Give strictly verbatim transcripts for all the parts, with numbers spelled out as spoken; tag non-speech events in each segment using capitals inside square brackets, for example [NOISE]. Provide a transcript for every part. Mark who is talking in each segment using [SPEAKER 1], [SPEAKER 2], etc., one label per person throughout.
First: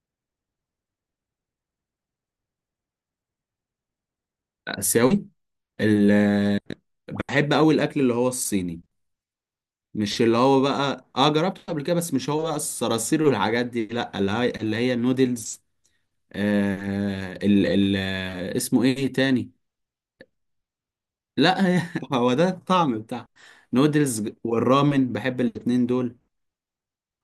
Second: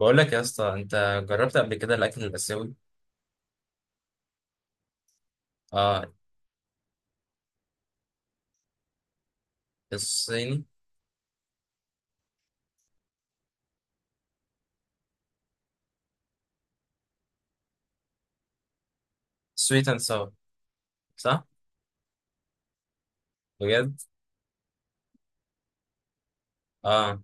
[SPEAKER 1] بقول لك يا اسطى، انت جربت قبل كده الاكل الاسيوي؟
[SPEAKER 2] آسيوي.
[SPEAKER 1] اه،
[SPEAKER 2] ال- بحب أوي الأكل اللي هو الصيني. مش اللي هو
[SPEAKER 1] الصيني،
[SPEAKER 2] بقى اه جربته قبل كده، بس مش هو بقى الصراصير والحاجات دي، لا، اللي هي اللي هي النودلز. آه ال ال آه، اسمه ايه تاني؟
[SPEAKER 1] سويت اند ساور، صح؟
[SPEAKER 2] لا، هي- [LAUGHS] هو ده الطعم بتاع.
[SPEAKER 1] بجد؟
[SPEAKER 2] نودلز والرامن، بحب الاتنين دول.
[SPEAKER 1] اه،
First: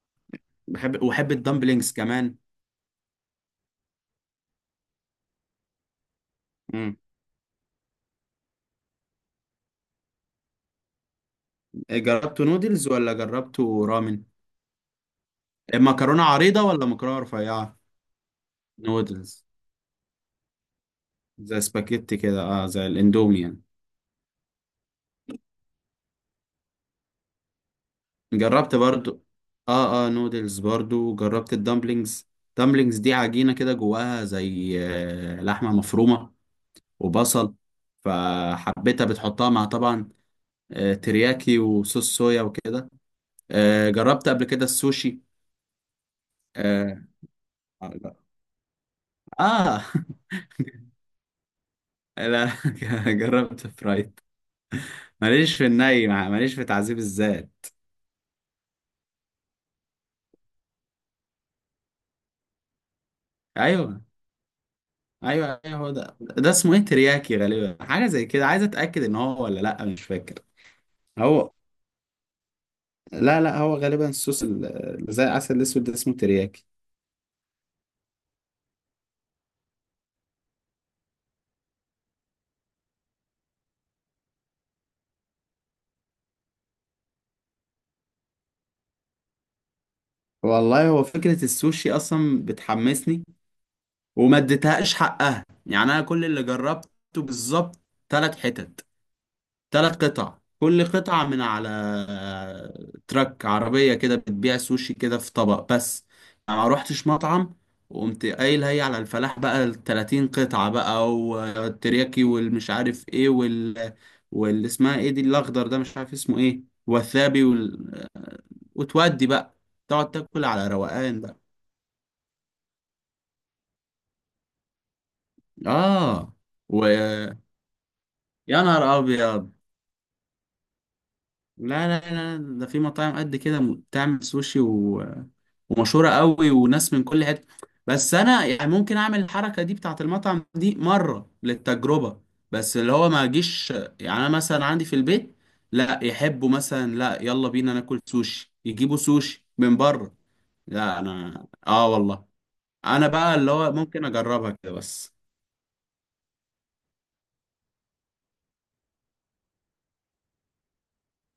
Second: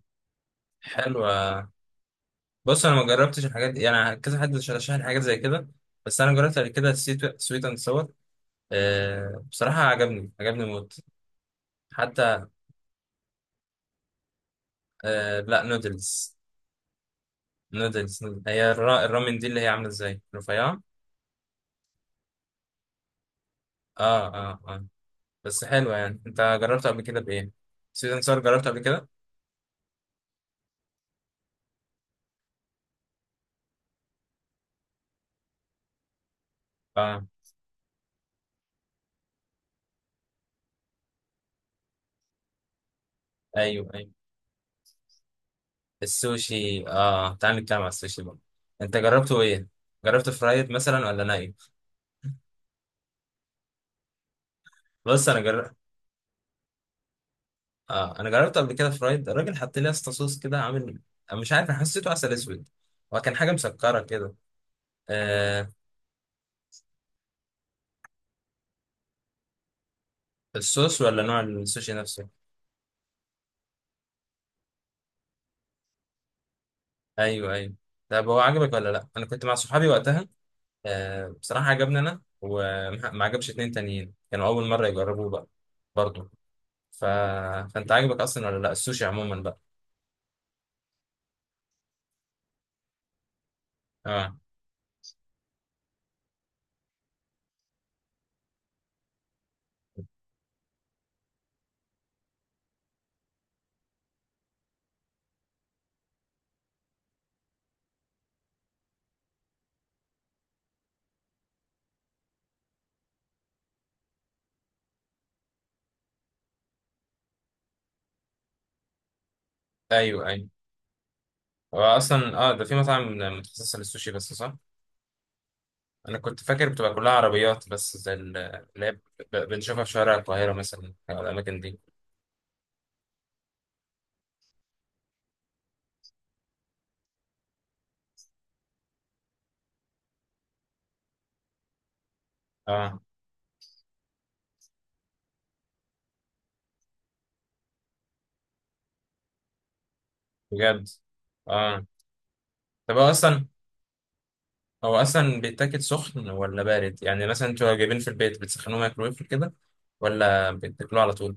[SPEAKER 2] بحب وبحب
[SPEAKER 1] حلوة.
[SPEAKER 2] الدمبلينجز كمان.
[SPEAKER 1] بص، انا ما جربتش الحاجات دي يعني، كذا حد رشح لي حاجات زي كده. بس انا جربت قبل كده
[SPEAKER 2] مم.
[SPEAKER 1] سويت اند ساور. آه، بصراحة عجبني، عجبني موت.
[SPEAKER 2] جربتوا
[SPEAKER 1] حتى
[SPEAKER 2] نودلز ولا جربتوا رامن؟
[SPEAKER 1] آه، لا،
[SPEAKER 2] مكرونة
[SPEAKER 1] نودلز
[SPEAKER 2] عريضة ولا مكرونة رفيعة؟
[SPEAKER 1] نودلز نودلز. هي الرا- الرامن
[SPEAKER 2] نودلز.
[SPEAKER 1] دي اللي هي عاملة ازاي؟ رفيعة؟
[SPEAKER 2] زي سباكيتي كده، اه زي الاندومي يعني.
[SPEAKER 1] اه، اه، اه. بس حلوة، يعني انت جربت قبل كده بايه؟ سويت اند ساور جربت
[SPEAKER 2] جربت
[SPEAKER 1] قبل كده؟
[SPEAKER 2] برضو. اه، اه، نودلز برضو. جربت الدمبلينجز. دمبلينجز دي عجينة كده جواها زي آه، لحمة مفرومة.
[SPEAKER 1] اه،
[SPEAKER 2] وبصل. فحبيتها، بتحطها مع طبعا. آه، ترياكي وصوص صويا وكده.
[SPEAKER 1] ايوه
[SPEAKER 2] آه،
[SPEAKER 1] ايوه.
[SPEAKER 2] جربت قبل كده السوشي.
[SPEAKER 1] السوشي،
[SPEAKER 2] اه.
[SPEAKER 1] اه، تعال نتكلم على السوشي بقى. انت جربته ايه؟
[SPEAKER 2] آه.
[SPEAKER 1] جربت فرايد مثلا ولا ناي؟
[SPEAKER 2] [LAUGHS] لا، [LAUGHS] جربت فرايد.
[SPEAKER 1] بص، انا
[SPEAKER 2] ماليش في
[SPEAKER 1] جربت.
[SPEAKER 2] الني مع- ماليش في تعذيب الذات.
[SPEAKER 1] آه، انا جربت قبل كده فرايد. الراجل حط لي اسطى صوص كده عامل، أنا مش عارف، انا حسيته عسل اسود، وكان حاجه مسكره
[SPEAKER 2] ايوه.
[SPEAKER 1] كده.
[SPEAKER 2] ايوه،
[SPEAKER 1] آه،
[SPEAKER 2] ايوه، هو ده ده اسمه ايه؟ ترياكي غالبا، حاجه زي كده، عايز اتاكد ان هو ولا لا، مش فاكر.
[SPEAKER 1] الصوص ولا نوع
[SPEAKER 2] هو.
[SPEAKER 1] السوشي نفسه؟
[SPEAKER 2] لا، لا، هو غالبا الصوص، ال- اللي زي العسل الاسود ده اسمه ترياكي.
[SPEAKER 1] ايوه ايوه. طب هو عجبك ولا لا؟ انا كنت مع صحابي وقتها. آه، بصراحه عجبني انا، وما عجبش اتنين تانيين كانوا اول مره يجربوه بقى، برضه. ف... فانت عجبك اصلا ولا لا السوشي عموما بقى؟
[SPEAKER 2] والله هو فكرة السوشي أصلا بتحمسني.
[SPEAKER 1] اه،
[SPEAKER 2] وما اديتهاش حقها يعني، أنا كل اللي جربته. بالظبط. تلات حتت. تلات قطع، كل قطعة من على آه، تراك عربية كده بتبيع سوشي كده في طبق بس. أنا ما روحتش مطعم. وقمت قايل هي على الفلاح بقى، ال ثلاثين قطعة بقى والترياكي والمش عارف ايه وال. واللي اسمها ايه دي الأخضر ده مش عارف اسمه ايه. والثابي. وتودي بقى. تقعد
[SPEAKER 1] ايوه
[SPEAKER 2] تاكل
[SPEAKER 1] ايوه.
[SPEAKER 2] على روقان بقى.
[SPEAKER 1] هو اصلا، اه ده في مطاعم متخصصه للسوشي بس، صح؟ انا
[SPEAKER 2] اه
[SPEAKER 1] كنت فاكر
[SPEAKER 2] و...
[SPEAKER 1] بتبقى كلها عربيات بس زي ال-
[SPEAKER 2] يا نهار
[SPEAKER 1] اللي هي ب- ب-
[SPEAKER 2] ابيض.
[SPEAKER 1] بنشوفها في شوارع القاهره مثلا او الاماكن دي.
[SPEAKER 2] لا، لا، لا، ده في مطاعم قد كده، م- بتعمل سوشي و... ومشهوره قوي وناس من كل حته. بس انا يعني ممكن اعمل الحركه دي بتاعت المطعم دي مره للتجربه. بس اللي
[SPEAKER 1] اه،
[SPEAKER 2] هو ما اجيش، يعني انا مثلا عندي في البيت. لا يحبوا مثلا، لا يلا بينا ناكل سوشي يجيبوا سوشي من بره.
[SPEAKER 1] بجد؟
[SPEAKER 2] لا، انا
[SPEAKER 1] اه.
[SPEAKER 2] اه والله.
[SPEAKER 1] طب
[SPEAKER 2] انا
[SPEAKER 1] هو
[SPEAKER 2] بقى،
[SPEAKER 1] اصلا،
[SPEAKER 2] اللي هو ممكن اجربها كده
[SPEAKER 1] هو
[SPEAKER 2] بس.
[SPEAKER 1] اصلا بيتاكل سخن ولا بارد؟ يعني مثلا انتوا جايبين في البيت بتسخنوه مايكرويف كده، ولا بتاكلوه على طول؟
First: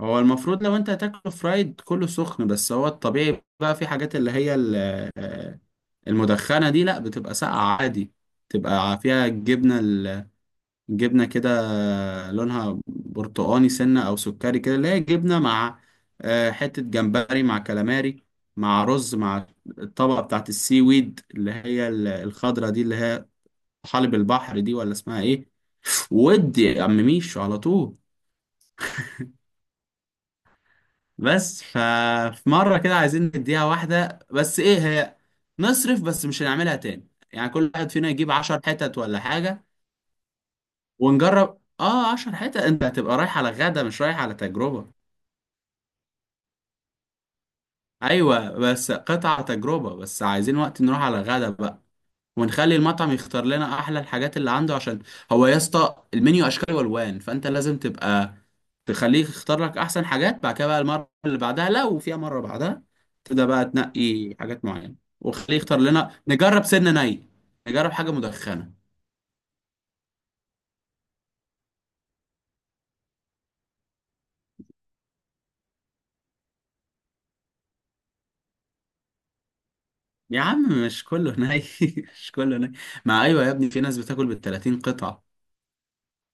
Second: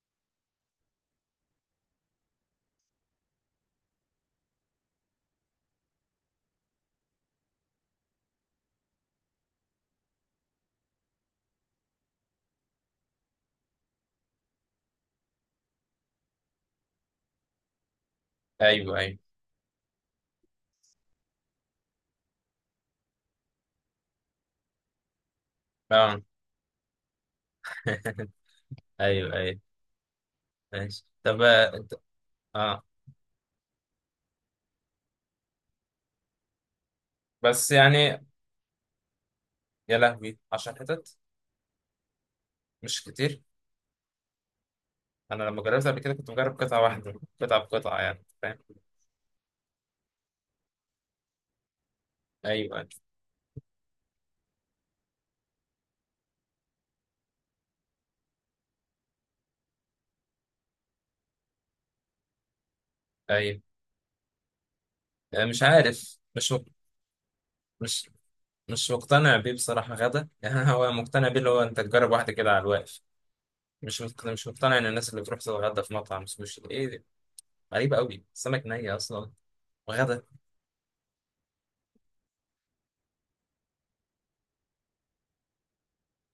[SPEAKER 2] هو المفروض لو انت هتاكله فرايد كله سخن، بس هو الطبيعي بقى في حاجات اللي هي ال- آه، المدخنة دي لا بتبقى ساقعة عادي. بتبقى فيها الجبنة ال- الجبنة كده. لونها برتقاني سنة أو سكري كده اللي هي جبنة مع آه، حتة جمبري مع كالاماري. مع
[SPEAKER 1] ايوه
[SPEAKER 2] رز،
[SPEAKER 1] ايوه،
[SPEAKER 2] مع الطبقة بتاعت السي ويد اللي هي ال- الخضرة دي اللي هي حلب البحر دي ولا اسمها ايه؟
[SPEAKER 1] اه
[SPEAKER 2] ودي يا عم ميشو على طول.
[SPEAKER 1] [LAUGHS] ايوه ايوه، ماشي. طب
[SPEAKER 2] بس
[SPEAKER 1] اه،
[SPEAKER 2] ففي مرة
[SPEAKER 1] آه.
[SPEAKER 2] كده عايزين نديها واحدة، بس ايه هي؟ نصرف بس مش هنعملها تاني، يعني
[SPEAKER 1] بس
[SPEAKER 2] كل واحد فينا
[SPEAKER 1] يعني،
[SPEAKER 2] يجيب عشر حتت ولا حاجة.
[SPEAKER 1] يا لهوي 10 حتت؟
[SPEAKER 2] ونجرب، اه عشر حتت انت
[SPEAKER 1] مش
[SPEAKER 2] هتبقى رايح
[SPEAKER 1] كتير.
[SPEAKER 2] على غدا مش رايح على تجربة.
[SPEAKER 1] انا لما جربت قبل كده كنت مجرب قطعه واحده، قطعه بقطعه، يعني
[SPEAKER 2] ايوه
[SPEAKER 1] فاهم.
[SPEAKER 2] بس قطع تجربة، بس عايزين وقت نروح على غدا بقى. ونخلي
[SPEAKER 1] ايوه
[SPEAKER 2] المطعم يختار لنا احلى الحاجات اللي عنده، عشان هو يا اسطى المنيو اشكال والوان، فانت لازم تبقى تخليه يختار لك احسن حاجات. بعد كده بقى المره اللي بعدها لو فيها مره بعدها تبدا
[SPEAKER 1] ايوه.
[SPEAKER 2] بقى تنقي حاجات معينه.
[SPEAKER 1] آه،
[SPEAKER 2] وخليه
[SPEAKER 1] مش
[SPEAKER 2] يختار لنا
[SPEAKER 1] عارف، مش
[SPEAKER 2] نجرب
[SPEAKER 1] مق-
[SPEAKER 2] سنه ني. نجرب
[SPEAKER 1] مش
[SPEAKER 2] حاجه مدخنه.
[SPEAKER 1] مش مقتنع بيه بصراحه غدا يعني [LAUGHS] هو مقتنع بيه اللي هو انت تجرب واحده كده على الواقف. مش مقتنع، مش مقتنع ان الناس اللي بتروح تتغدى في مطعم سوشي دي- ايه دي؟ غريبه قوي، سمك ني اصلا وغدا.
[SPEAKER 2] يا عم مش كله ني [LAUGHS] مش كله ني. ما ايوه يا ابني، في ناس بتاكل بال تلاتين قطعه.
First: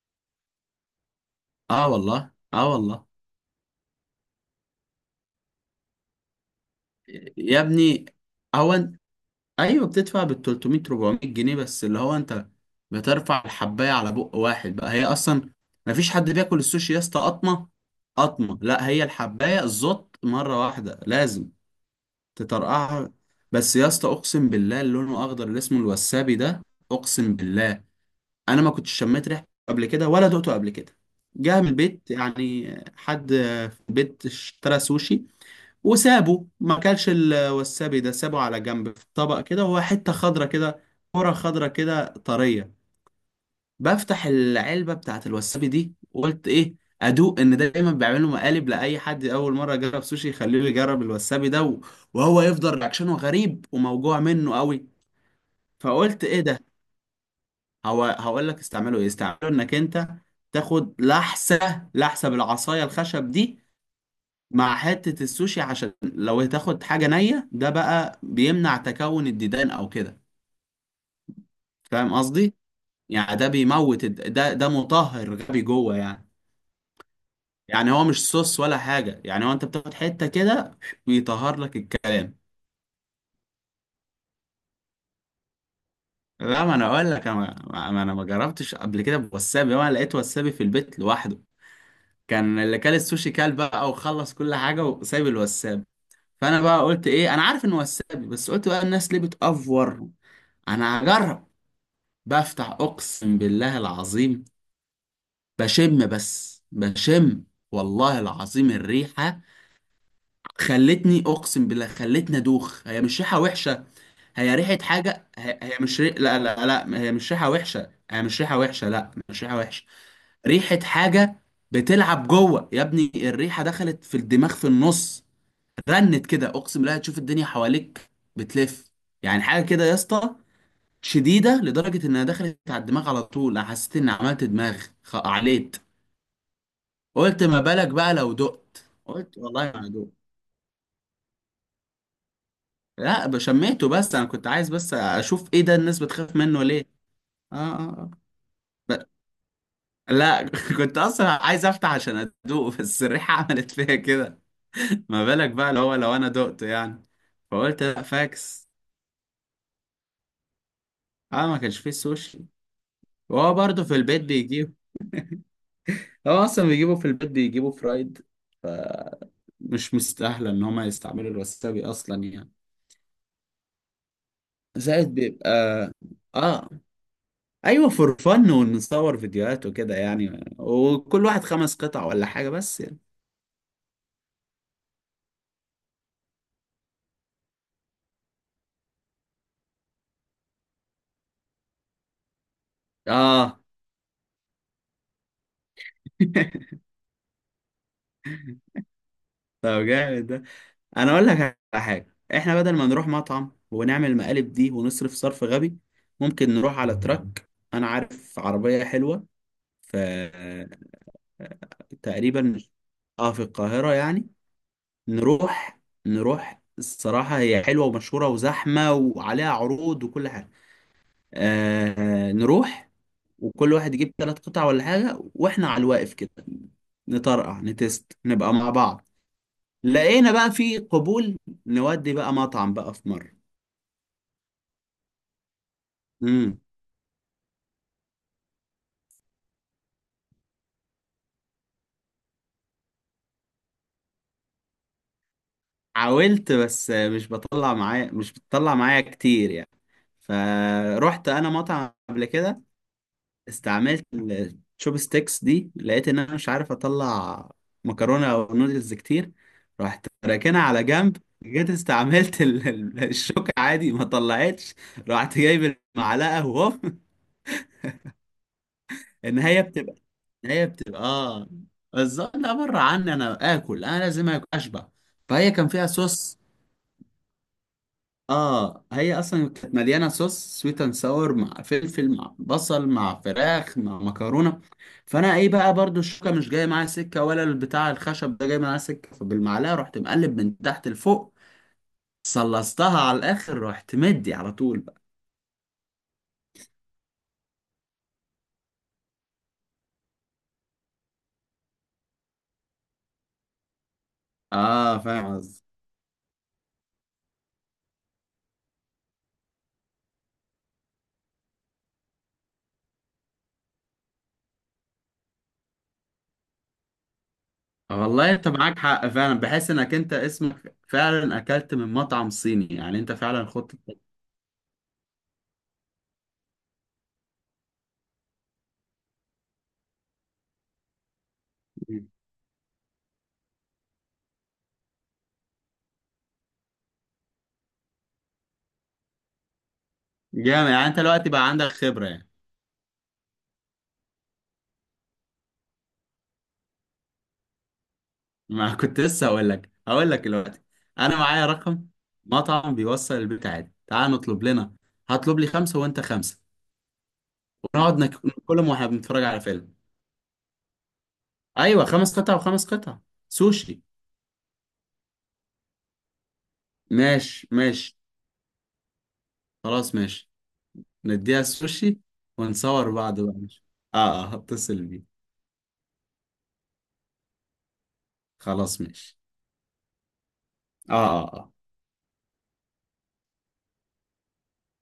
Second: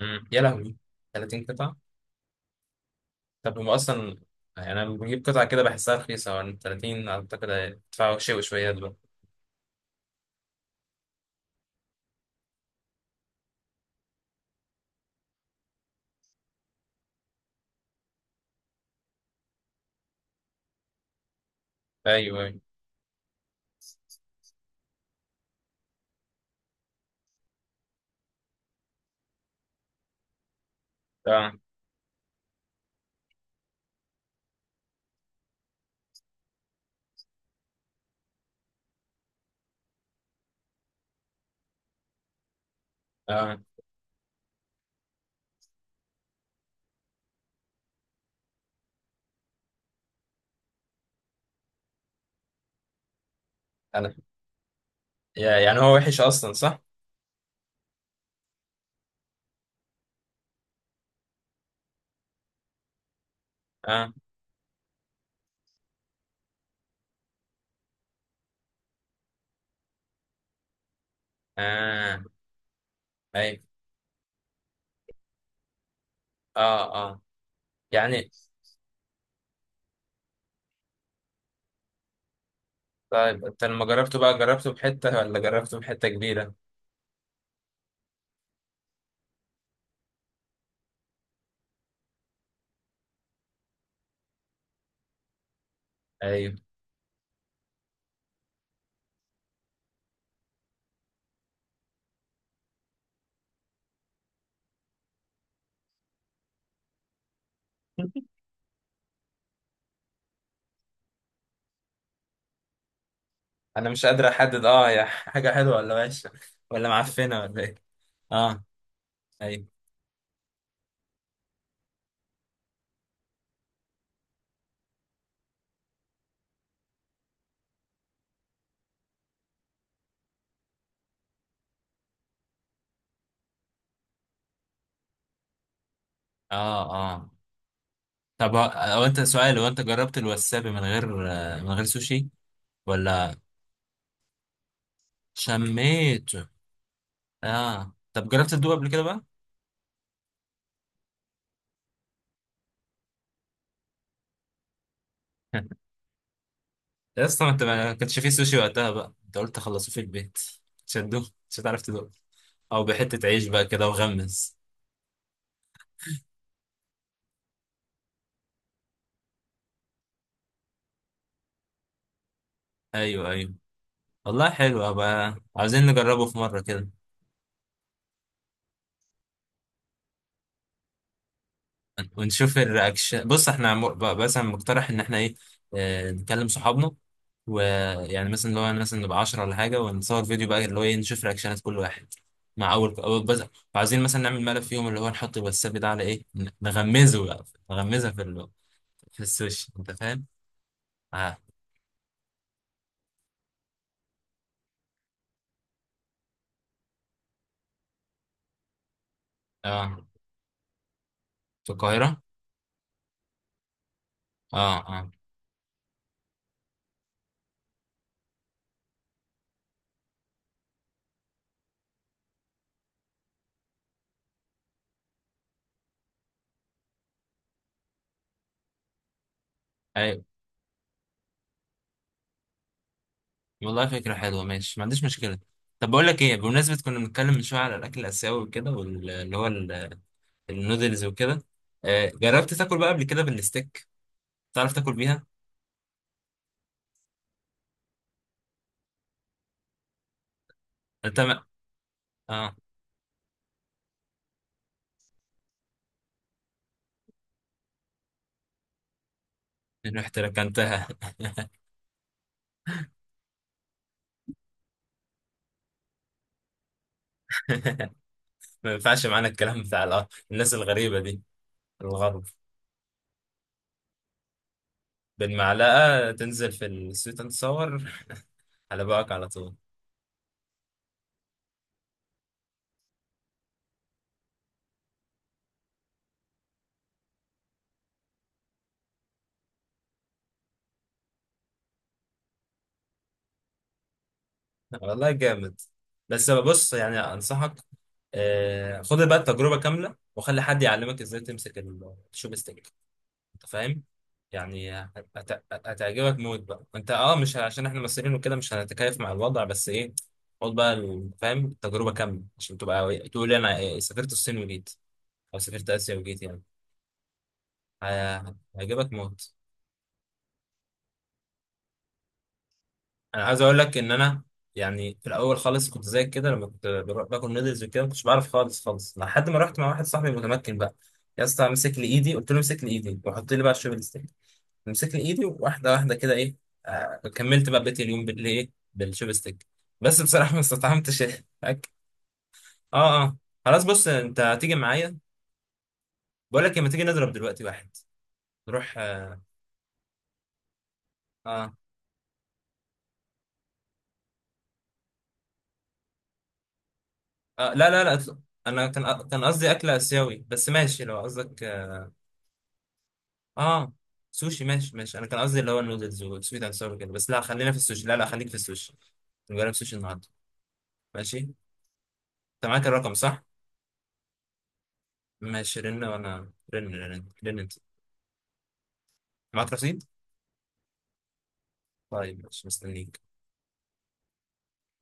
[SPEAKER 1] مم. يا لهوي، 30 قطعه.
[SPEAKER 2] اه والله، اه والله.
[SPEAKER 1] طب هم اصلا، يعني انا بجيب قطعه كده بحسها رخيصه، يعني ثلاثين اعتقد
[SPEAKER 2] يا ابني.
[SPEAKER 1] هيدفعوا شوي شويه
[SPEAKER 2] هو.
[SPEAKER 1] دول.
[SPEAKER 2] ايوه، بتدفع بال تلت ميه، اربعمية جنيه، بس اللي هو انت بترفع الحبايه على بق واحد بقى. هي اصلا ما فيش حد بياكل السوشي يا اسطى قطمه قطمه، لا، هي الحبايه الزط مره واحده لازم
[SPEAKER 1] ايوه ايوه،
[SPEAKER 2] تطرقعها. بس يا اسطى اقسم بالله، اللي لونه اخضر اللي اسمه الوسابي ده، اقسم بالله، انا ما كنتش شميت ريحته قبل كده ولا دقته قبل كده.
[SPEAKER 1] اه
[SPEAKER 2] جه من البيت يعني، حد في البيت اشترى سوشي وسابه، ما كانش الوسابي ده سابه على جنب في طبق كده، وهو حتة خضرة كده، كرة خضرة كده طرية.
[SPEAKER 1] اه.
[SPEAKER 2] بفتح العلبة بتاعت الوسابي دي وقلت ايه، ادوق ان ده دايما بيعملوا مقالب لاي حد اول مره يجرب سوشي، يخليه يجرب الوسابي ده و- وهو يفضل رياكشنه غريب
[SPEAKER 1] انا
[SPEAKER 2] وموجوع منه قوي.
[SPEAKER 1] يا- يعني هو وحش
[SPEAKER 2] فقلت ايه
[SPEAKER 1] اصلا
[SPEAKER 2] ده؟
[SPEAKER 1] صح؟
[SPEAKER 2] هو هقول لك استعمله ايه، استعمله انك انت تاخد لحسه لحسه بالعصايه الخشب دي
[SPEAKER 1] اه
[SPEAKER 2] مع حتة السوشي، عشان لو هتاخد حاجة نية ده بقى بيمنع تكون الديدان او كده. فاهم
[SPEAKER 1] اه،
[SPEAKER 2] قصدي؟ يعني ده
[SPEAKER 1] اي،
[SPEAKER 2] بيموت الد- ده ده مطهر غبي جوه يعني.
[SPEAKER 1] اه اه،
[SPEAKER 2] يعني هو مش
[SPEAKER 1] يعني.
[SPEAKER 2] صوص ولا حاجة، يعني هو انت بتاخد حتة كده بيطهر لك الكلام.
[SPEAKER 1] طيب انت لما جربته بقى، جربته بحتة ولا جربته بحتة كبيرة؟
[SPEAKER 2] لا، ما انا اقول لك انا ما ما- انا ما جربتش قبل كده بوسابي، وانا لقيت وسابي في البيت لوحده. كان اللي كل السوشي كال بقى وخلص كل حاجة وسايب الوسابي.
[SPEAKER 1] ايوه.
[SPEAKER 2] فانا بقى قلت ايه، انا عارف انه وسابي، بس قلت بقى الناس ليه بتأفور، انا هجرب. بفتح، اقسم بالله العظيم، بشم بس بشم. والله العظيم الريحة خلتني، اقسم بالله خلتني ادوخ. هي مش ريحة وحشة.
[SPEAKER 1] انا مش قادر
[SPEAKER 2] هي
[SPEAKER 1] احدد
[SPEAKER 2] ريحة
[SPEAKER 1] اه يا [LAUGHS]
[SPEAKER 2] حاجة.
[SPEAKER 1] حاجة
[SPEAKER 2] هي, هي
[SPEAKER 1] حلوة ولا
[SPEAKER 2] مش ري...
[SPEAKER 1] وحشة؟
[SPEAKER 2] لا، لا،
[SPEAKER 1] ولا
[SPEAKER 2] لا، هي مش
[SPEAKER 1] معفنة
[SPEAKER 2] ريحة
[SPEAKER 1] ولا ايه؟
[SPEAKER 2] وحشة، هي مش ريحة
[SPEAKER 1] اه،
[SPEAKER 2] وحشة، لا مش ريحة
[SPEAKER 1] ايوه،
[SPEAKER 2] وحشة. ريحة حاجة بتلعب جوه يا ابني. الريحة دخلت في الدماغ في النص. رنت كده، اقسم بالله تشوف الدنيا حواليك بتلف. يعني حاجة كده يا اسطى، شديده لدرجه انها دخلت على الدماغ على طول. أنا حسيت اني عملت دماغ خ- عليت.
[SPEAKER 1] اه اه.
[SPEAKER 2] قلت ما بالك بقى لو
[SPEAKER 1] طب هو،
[SPEAKER 2] دقت؟
[SPEAKER 1] هو انت
[SPEAKER 2] قلت
[SPEAKER 1] سؤال، هو
[SPEAKER 2] والله
[SPEAKER 1] انت
[SPEAKER 2] ما دقت.
[SPEAKER 1] جربت الوسابي من غير آه، من غير سوشي؟
[SPEAKER 2] لا،
[SPEAKER 1] ولا
[SPEAKER 2] ب- شميته بس، انا كنت عايز بس اشوف ايه ده الناس بتخاف
[SPEAKER 1] شميته؟
[SPEAKER 2] منه ليه. اه، اه،
[SPEAKER 1] اه،
[SPEAKER 2] آه.
[SPEAKER 1] طب جربت تدوق قبل كده
[SPEAKER 2] ب-
[SPEAKER 1] بقى؟
[SPEAKER 2] لا، [LAUGHS] كنت اصلا عايز افتح عشان ادوق، بس الريحه [LAUGHS] عملت فيا كده. ما بالك بقى لو
[SPEAKER 1] [LAUGHS]
[SPEAKER 2] هو لو انا دقت يعني.
[SPEAKER 1] يا اسطى، ما انت
[SPEAKER 2] فقلت
[SPEAKER 1] ما ما
[SPEAKER 2] لا،
[SPEAKER 1] كانش فيه سوشي
[SPEAKER 2] فاكس.
[SPEAKER 1] وقتها بقى، انت قلت خلصوه في البيت. مش هتدوق،
[SPEAKER 2] اه، ما
[SPEAKER 1] مش
[SPEAKER 2] كانش
[SPEAKER 1] هتعرف
[SPEAKER 2] فيه
[SPEAKER 1] تدوق،
[SPEAKER 2] سوشي.
[SPEAKER 1] او بحتة عيش
[SPEAKER 2] وهو
[SPEAKER 1] بقى
[SPEAKER 2] برضه
[SPEAKER 1] كده
[SPEAKER 2] في البيت
[SPEAKER 1] وغمس؟
[SPEAKER 2] بيجيب، هو اصلا بيجيبوا في البيت بيجيبوا فرايد. مش مستاهله ان هما يستعملوا الوسابي اصلا يعني.
[SPEAKER 1] ايوه ايوه. والله حلو،
[SPEAKER 2] زائد
[SPEAKER 1] ابقى
[SPEAKER 2] بيبقى.
[SPEAKER 1] عاوزين نجربه في مره
[SPEAKER 2] اه.
[SPEAKER 1] كده
[SPEAKER 2] ايوه، فور فن ونصور فيديوهات وكده يعني، وكل واحد خمس قطع ولا حاجه
[SPEAKER 1] ونشوف
[SPEAKER 2] بس يعني.
[SPEAKER 1] الرياكشن. بص احنا م- بقى- مثلا مقترح ان احنا ايه، آه، نكلم صحابنا، ويعني مثلا اللي هو، مثلا نبقى عشر ولا حاجه، ونصور فيديو بقى اللي هو ايه، نشوف رياكشنات كل واحد مع اول اول بس.
[SPEAKER 2] اه.
[SPEAKER 1] عاوزين مثلا نعمل ملف فيهم اللي هو نحط الواتساب ده على ايه، ن-
[SPEAKER 2] [LAUGHS]
[SPEAKER 1] نغمزه بقى، نغمزها في ال... في السوشيال،
[SPEAKER 2] طب
[SPEAKER 1] انت فاهم.
[SPEAKER 2] جامد ده. انا اقول
[SPEAKER 1] اه
[SPEAKER 2] لك على حاجه، احنا بدل ما نروح مطعم ونعمل المقالب دي ونصرف صرف غبي، ممكن نروح على تراك. انا عارف عربيه حلوه
[SPEAKER 1] اه،
[SPEAKER 2] في
[SPEAKER 1] في القاهره؟
[SPEAKER 2] تقريبا، اه، في القاهره يعني.
[SPEAKER 1] اه اه.
[SPEAKER 2] نروح. نروح، الصراحة هي حلوة ومشهورة وزحمة وعليها عروض وكل حاجة. آه نروح وكل واحد يجيب ثلاث قطع ولا حاجة، واحنا على الواقف كده نطرقع نتست نبقى مع بعض.
[SPEAKER 1] أيوة.
[SPEAKER 2] لقينا بقى في قبول، نودي بقى مطعم بقى في مرة.
[SPEAKER 1] والله فكرة حلوة، ماشي، ما عنديش مشكلة. طب بقول لك ايه،
[SPEAKER 2] امم.
[SPEAKER 1] بمناسبة كنا بنتكلم من شوية على الأكل الآسيوي وكده، واللي هو ال- النودلز وكده، آه، جربت تاكل بقى قبل كده بالستيك؟ تعرف تاكل بيها؟
[SPEAKER 2] حاولت بس مش بطلع معايا، مش بتطلع معايا كتير يعني.
[SPEAKER 1] انت
[SPEAKER 2] فروحت
[SPEAKER 1] ما.
[SPEAKER 2] انا مطعم قبل
[SPEAKER 1] اه،
[SPEAKER 2] كده، استعملت الشوب ستيكس دي، لقيت ان انا مش عارف اطلع مكرونه او نودلز كتير. رحت
[SPEAKER 1] رحت
[SPEAKER 2] راكنها على
[SPEAKER 1] ركنتها
[SPEAKER 2] جنب. جيت استعملت ال- ال- الشوكة عادي، ما طلعتش. رحت جايب المعلقة وهوب.
[SPEAKER 1] [LAUGHS] ما ينفعش معانا
[SPEAKER 2] النهاية
[SPEAKER 1] الكلام بتاع
[SPEAKER 2] بتبقى
[SPEAKER 1] الأ- الناس
[SPEAKER 2] النهاية
[SPEAKER 1] الغريبة
[SPEAKER 2] بتبقى
[SPEAKER 1] دي،
[SPEAKER 2] اه،
[SPEAKER 1] الغرب.
[SPEAKER 2] بالظبط، لا بره عني، انا اكل انا لازم اكل اشبع. فهي كان فيها
[SPEAKER 1] بالمعلقة
[SPEAKER 2] صوص.
[SPEAKER 1] تنزل في الزيت تصور.
[SPEAKER 2] اه،
[SPEAKER 1] على بقك
[SPEAKER 2] هي
[SPEAKER 1] على
[SPEAKER 2] اصلا
[SPEAKER 1] طول.
[SPEAKER 2] كانت مليانه صوص سويت اند ساور مع فلفل مع بصل مع فراخ مع مكرونه. فانا ايه بقى، برضو الشوكه مش جايه معايا سكه ولا البتاع الخشب ده جاي معايا سكه، فبالمعلقه رحت مقلب من تحت لفوق. صلصتها على الاخر، رحت مدي على طول بقى.
[SPEAKER 1] والله جامد. بس بص يعني، أنصحك آه، خد بقى التجربة كاملة، وخلي حد يعلمك ازاي تمسك الشوب ستيك. أنت فاهم يعني.
[SPEAKER 2] اه، فاهم
[SPEAKER 1] هت-
[SPEAKER 2] قصدي.
[SPEAKER 1] هتعجبك موت بقى. انت اه، مش ه- عشان احنا مصريين وكده مش هنتكيف مع الوضع، بس ايه، خد بقى ال- فاهم التجربة كاملة، عشان تبقى تقول انا إيه، سافرت الصين وجيت، او سافرت اسيا وجيت يعني.
[SPEAKER 2] والله
[SPEAKER 1] ه-
[SPEAKER 2] انت معاك
[SPEAKER 1] هيعجبك
[SPEAKER 2] حق
[SPEAKER 1] موت.
[SPEAKER 2] فعلا، بحس انك انت اسمك فعلا اكلت من مطعم صيني يعني، انت
[SPEAKER 1] انا عايز
[SPEAKER 2] فعلا
[SPEAKER 1] اقول لك
[SPEAKER 2] خدت
[SPEAKER 1] ان انا يعني في الاول خالص كنت زيك كده، لما كنت بر- باكل نودلز وكده، ما كنتش بعرف خالص خالص لحد ما رحت مع واحد صاحبي متمكن بقى. يا اسطى، مسك لي
[SPEAKER 2] التجربة.
[SPEAKER 1] ايدي، قلت له امسك لي ايدي وحط لي بقى الشوبينج. مسكني ايدي واحده واحده كده ايه، آه كملت بقى، بقيت اليوم بالايه، بالشوبستيك. بس بصراحه ما
[SPEAKER 2] جامد يعني، انت
[SPEAKER 1] استطعمتش
[SPEAKER 2] دلوقتي
[SPEAKER 1] [LAUGHS]
[SPEAKER 2] بقى عندك
[SPEAKER 1] الأكل.
[SPEAKER 2] خبره يعني.
[SPEAKER 1] اه اه. خلاص، بص انت هتيجي معايا. بقول لك، لما تيجي نضرب دلوقتي واحد،
[SPEAKER 2] ما [LAUGHS]
[SPEAKER 1] نروح
[SPEAKER 2] كنت
[SPEAKER 1] آه,
[SPEAKER 2] لسه هقول لك، هقول لك دلوقتي. انا معايا
[SPEAKER 1] آه,
[SPEAKER 2] رقم مطعم بيوصل البيت عادي، تعال نطلب لنا. هطلب لي خمسه وانت خمسه،
[SPEAKER 1] اه لا لا لا،
[SPEAKER 2] ونقعد
[SPEAKER 1] اطلع.
[SPEAKER 2] نك-
[SPEAKER 1] انا
[SPEAKER 2] ناكلهم
[SPEAKER 1] كان
[SPEAKER 2] واحنا بنتفرج
[SPEAKER 1] كان
[SPEAKER 2] على
[SPEAKER 1] قصدي اكل
[SPEAKER 2] فيلم.
[SPEAKER 1] اسيوي، بس ماشي لو قصدك، اه،
[SPEAKER 2] ايوه، خمس قطع وخمس قطع.
[SPEAKER 1] آه،
[SPEAKER 2] سوشي.
[SPEAKER 1] سوشي، ماشي ماشي. انا كان قصدي اللي هو النودلز والسويت اند ساور كده، بس لا،
[SPEAKER 2] ماشي،
[SPEAKER 1] خلينا في السوشي، لا
[SPEAKER 2] ماشي.
[SPEAKER 1] لا خليك في السوشي. نجرب سوشي
[SPEAKER 2] خلاص
[SPEAKER 1] النهارده،
[SPEAKER 2] ماشي.
[SPEAKER 1] ماشي. انت
[SPEAKER 2] نديها السوشي
[SPEAKER 1] معاك
[SPEAKER 2] ونصور
[SPEAKER 1] الرقم
[SPEAKER 2] بعض
[SPEAKER 1] صح؟
[SPEAKER 2] بقى، ماشي. اه. اه، هتصل بيه.
[SPEAKER 1] ماشي، رن، وانا رن رن رن. انت
[SPEAKER 2] خلاص ماشي.
[SPEAKER 1] معاك رصيد؟
[SPEAKER 2] اه، اه، آه.
[SPEAKER 1] طيب ماشي، مستنيك.